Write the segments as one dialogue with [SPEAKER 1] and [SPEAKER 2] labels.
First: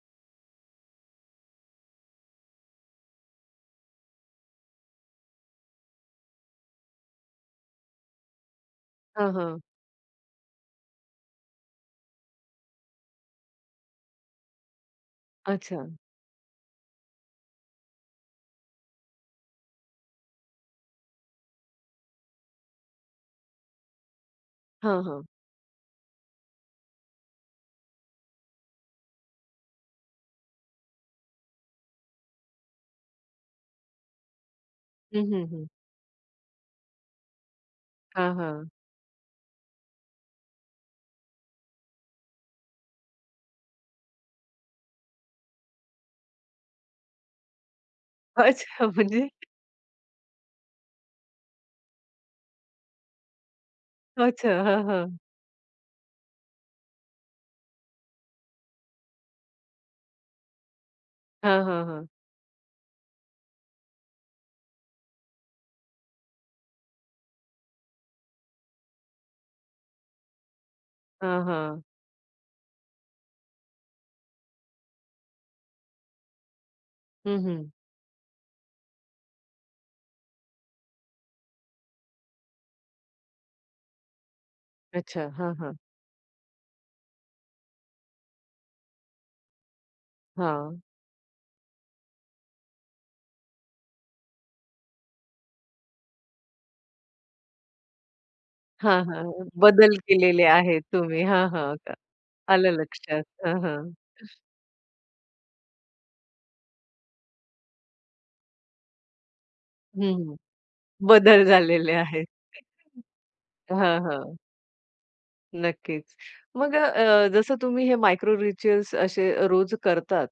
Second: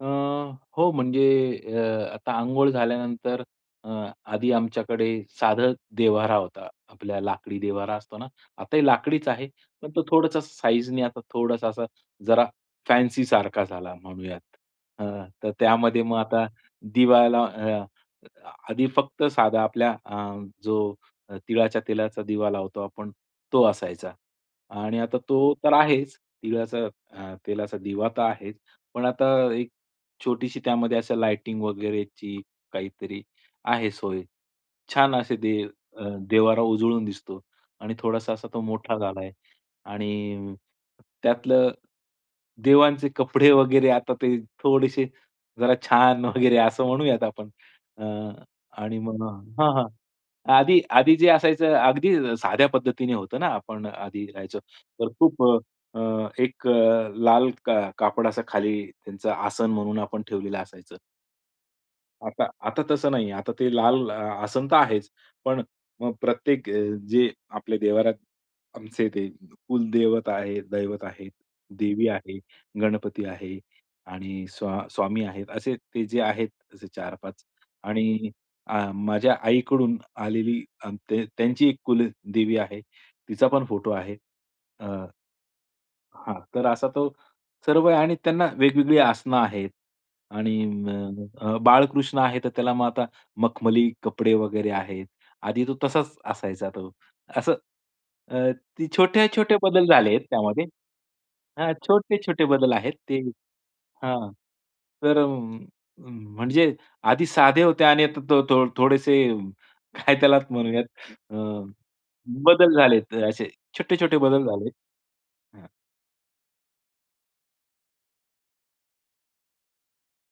[SPEAKER 1] अ, हो म्हणजे अ, आता अंघोळ झाल्यानंतर अ, आधी आमच्याकडे साधं देव्हारा होता. आपला लाकडी देव्हारा असतो ना, आता ही लाकडीच
[SPEAKER 2] हां,
[SPEAKER 1] आहे
[SPEAKER 2] हां.
[SPEAKER 1] पण तो थोडासा साईजनी आता थोडासा असा जरा फॅन्सीसारखा झाला म्हणूयात. अ, तर
[SPEAKER 2] अच्छा.
[SPEAKER 1] त्यामध्ये मग आता दिवाला अ, आधी फक्त साधा आपल्या अ, जो तिळाच्या तेलाचा दिवा लावतो आपण तो असायचा. आणि
[SPEAKER 2] हां,
[SPEAKER 1] आता
[SPEAKER 2] हां.
[SPEAKER 1] तो तर आहेच तिळाचा अ, तेलाचा दिवा तर आहेच. पण आता एक छोटीशी त्यामध्ये लाइटिंग वगैरेची काहीतरी आहे सोय. छान
[SPEAKER 2] हं,
[SPEAKER 1] असे
[SPEAKER 2] हं,
[SPEAKER 1] दे
[SPEAKER 2] हं.
[SPEAKER 1] अ, देव्हारा उजळून दिसतो आणि थोडासा
[SPEAKER 2] हां,
[SPEAKER 1] असा तो
[SPEAKER 2] हां.
[SPEAKER 1] मोठा झाला आहे. आणि त्यातलं देवांचे कपडे वगैरे आता ते थोडेसे जरा छान वगैरे असं म्हणूयात आपण. अ,
[SPEAKER 2] अच्छा
[SPEAKER 1] आणि मग
[SPEAKER 2] म्हणजे?
[SPEAKER 1] हां, हां. आधी, आधी जे असायचं, अगदी साध्या पद्धतीने होतं ना, आपण आधी
[SPEAKER 2] अच्छा.
[SPEAKER 1] राहायचो.
[SPEAKER 2] हां,
[SPEAKER 1] तर
[SPEAKER 2] हां.
[SPEAKER 1] खूप अ, अ, एक लाल का कापड असं खाली त्यांचं आसन म्हणून आपण ठेवलेलं असायचं.
[SPEAKER 2] हां, हां, हां.
[SPEAKER 1] आता, आता तसं नाहीये. आता ते लाल आसन तर आहेच पण मग प्रत्येक जे आपले देव्हारात आमचे ते कुलदेवत आहेत, दैवत आहे,
[SPEAKER 2] हां, हां.
[SPEAKER 1] देवी आहे, गणपती आहे आणि स्वा स्वामी आहेत असे ते जे आहेत असे चार
[SPEAKER 2] हं,
[SPEAKER 1] पाच
[SPEAKER 2] हं.
[SPEAKER 1] आणि अ, माझ्या आईकडून आलेली अ, त्यांची एक कुलदेवी आहे. तिचा पण फोटो आहे. अ
[SPEAKER 2] अच्छा. हां, हां.
[SPEAKER 1] हां, तर असा तो सर्व आहे आणि त्यांना वेगवेगळी आसनं आहेत. आणि
[SPEAKER 2] हां.
[SPEAKER 1] अ, बाळकृष्ण आहे. तर त्याला मग आता मखमली कपडे वगैरे आहेत. आधी तो तसाच असायचा तो. असं अ, ते
[SPEAKER 2] हां, हां.
[SPEAKER 1] छोटे-छोटे बदल
[SPEAKER 2] बदल
[SPEAKER 1] झाले आहेत
[SPEAKER 2] केलेले
[SPEAKER 1] त्यामध्ये
[SPEAKER 2] आहेत तुम्ही. हां,
[SPEAKER 1] हां.
[SPEAKER 2] हां का
[SPEAKER 1] छोटे-छोटे
[SPEAKER 2] आलं
[SPEAKER 1] बदल आहेत, ते
[SPEAKER 2] लक्षात. हां, हां.
[SPEAKER 1] हां तर अ, म्हणजे आधी साधे होते आणि आता त तो थोडेसे
[SPEAKER 2] हं,
[SPEAKER 1] काय
[SPEAKER 2] हं.
[SPEAKER 1] त्याला म्हणूयात अ,
[SPEAKER 2] बदल झालेले आहेत.
[SPEAKER 1] बदल झालेत असे
[SPEAKER 2] हां,
[SPEAKER 1] छोटे-छोटे
[SPEAKER 2] हां.
[SPEAKER 1] बदल झाले आहेत, हां.
[SPEAKER 2] नक्कीच. मग अ, जसं तुम्ही हे मायक्रो रिच्युअल्स असे अ, रोज करतात,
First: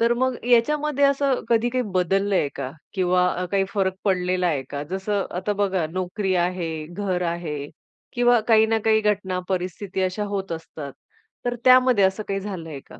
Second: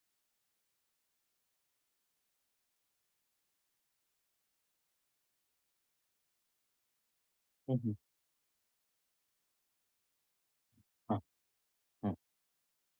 [SPEAKER 2] तर मग याच्यामध्ये असं कधी काही बदललंय का? किंवा काही फरक पडलेला आहे का? जसं आता बघा, नोकरी आहे, घर आहे
[SPEAKER 1] हं, हं.
[SPEAKER 2] किंवा काही ना काही घटना परिस्थिती अशा होत असतात
[SPEAKER 1] हां.
[SPEAKER 2] तर त्यामध्ये
[SPEAKER 1] हां.
[SPEAKER 2] असं काही झालंय का?